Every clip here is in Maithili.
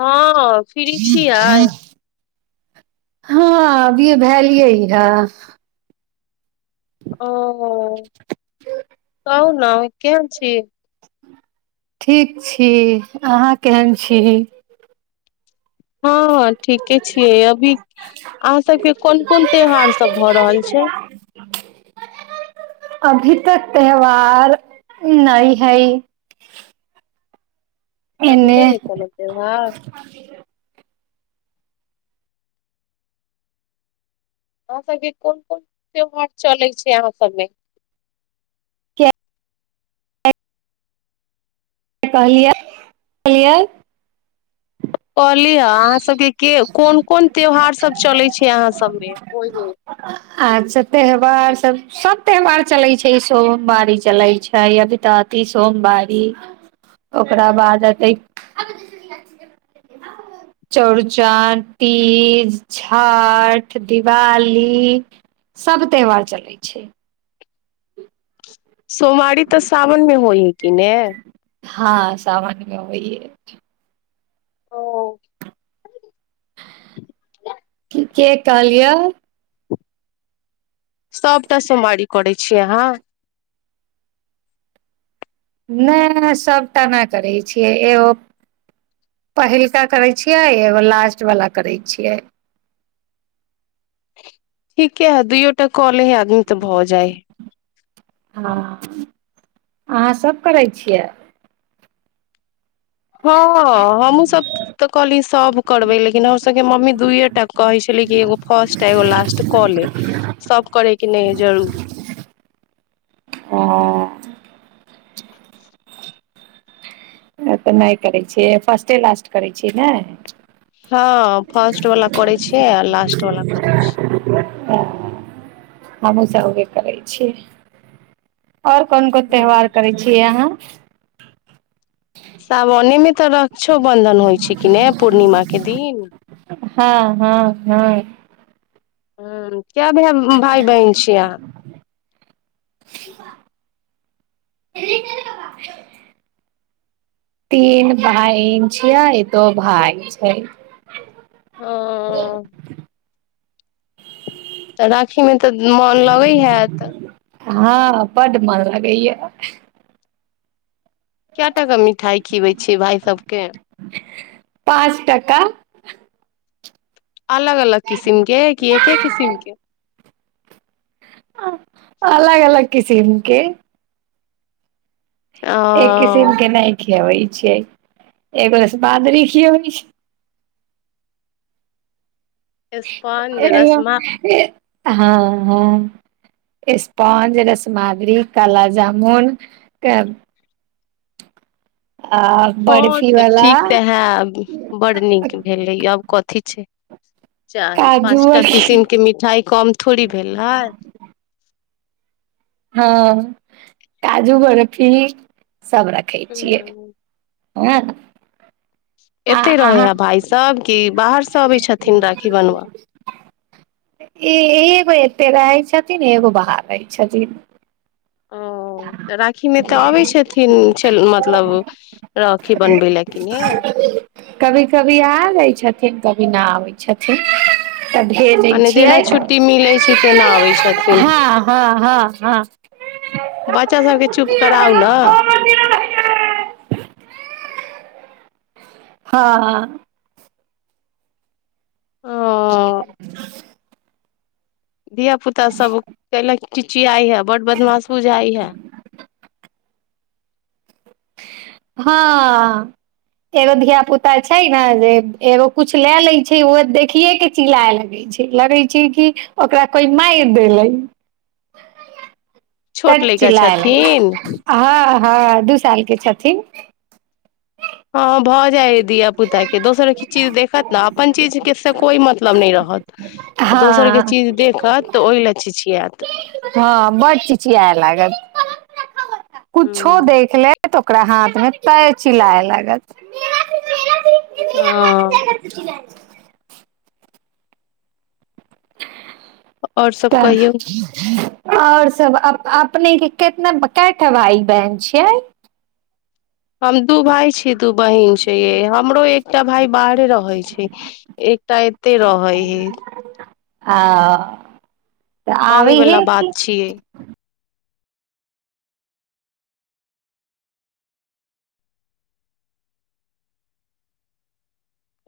हँ फ्रि छियै हँ अभिये भेलियै ह ओ तहन केहन छी ठीक छी अहाँ केहन छी हँ ठीके छियै अभी अहाँ सभके कोन कोन त्यौहार सभ भऽ रहल छै त्यहार नई हइ अभी नहि एने हेतै ने से बात अहाँ सभके कोन कोन त्यौहार चलै छै अहाँ सभमे किया कहलिय कहलिय कहली ह अहाँ सबके कोन कोन त्यौहार सभ चलय छै अहाँ सभमे अच्छा त्यौहार सभ सभ त्यौहार चलै छै सोमवारी चलै छै अभिततीी सोमवारी ओकरा बाद अतै चौड़चन तीज छठि दिवाली सभ त्यौहार चलै छै सोमारी तऽ सावनमे होइ है कि ने हँ सावन मे होय है ओ के कलिय सबटा सोमारि करै छि आहा नहि सभटा नहि करै छियै एगो पहिलका करै छियै एगो लास्टवला करै छियै ठीके है दूोटा कले ही आदमी तऽ भऽ जाइ हँ अहाँ सभ करै छियै हँ हमहुूँ सब तऽ कहली सभ करबै लेकिन हमसभके मम्मी दुूए टा कहै छलै कि एगो फर्स्ट आ एगो लास्ट कऽ ले सभ करैके नहि जरूरी हँ तऽ नहि करै छियै फर्स्टे लास्ट करै छियै ने हँ फर््स्ट वला करै छिय आ लास्ट वला कर छै ह हमहु सबे करै छियै और कोन कोन हँ त्यौहार करै छीियै अहाँ सावने मे तऽ रक्षा बंधन होइ छै कि ने पूर्णिमा के दिन हँ हँ हँ हँ क्य भ भााय बहिन छीिय अहाँ [unintelligible] तीन बहिन छियै दो भाय छै ओ तऽ राखयमे तऽ मोन लगै हत हँ बड मन लागै य कए टाका मिठाइ खिअबै छियै भााय सभके पाँच टाका अलग अलग किसिम के क एके किसिमके अलग अलग किसीमके एक किसिम ओ के नहि खियेभै छियै एगो रसमाधूरी खियैबे छियै स्पंज रसमा एना हँ हँ स्पॉज रसमद्री काला जामुन हँ बर्फी तऽ वाला ठीक तऽ हे बड़ नीक भेलै आब कथी छै चाही काजू पाँच टा बर्फी किसिम के मिठाई कम थोड़ी भेल है ह काजू बरफी सभ रखै छियै हूँ [inaudible] आ एते रहे अहाँ है भाय सब कि बाहर से अबै छथिन राखी बनबऽ इ ई एते रहै छै छथिन एगो बाहर रहै छथिन ओ तऽ राखी मे तऽ अबै छथिन मतलब राखी बनबै लेकिन हे नहि आबै छथिन तऽ भेजै मने छियै जेना छुट्टी मिलै छै तेना अबै छथिन हँ हँ हँ हँ बच्चा सबके चुप कराउ ने [unintelligible] हँ ओ धिय पुता सब कयलै चिचियाय है बड बदमास बुझाय है हँ एगो धियापुता छै ने जे एगो किछु लए लैत छै ओ देखियएके चिलला लगै छै लगै छै कि ओकरा कोइ मारि देलै छोट तट लड़का चिलाय लगै छथिन हँ हँ दू साल के छथिन हँ भऽ जाय धिय पुता के दोसर चीज देखत ने अपन चीज के से कोइ मतलब नहि रहत आ दोसर के हँ चीज देखत तऽ ओहि ल चिचियत हँ बड चिचियाए लागत कुछो देख लेत ओकरा हाथ में तय चिलाए लागल [unintelligible] ओ और सब तऽ कहियौ आओर सब अपने के कितना क टा भाई बहन छियै हम दू भाय छीियै दू बहिन छै हमरो एकटा भाय बाहरे रहै छै एकटा एते रहै हे आ तऽ अही आबे वला हे कि बात छियै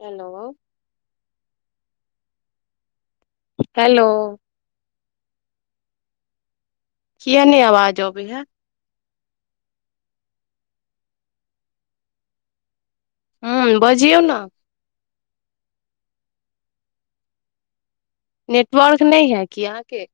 हेलो हेलो कियै नै आवाज आबै ह हू बजियऔ ने नेटवर्क नहि है कि अहाँके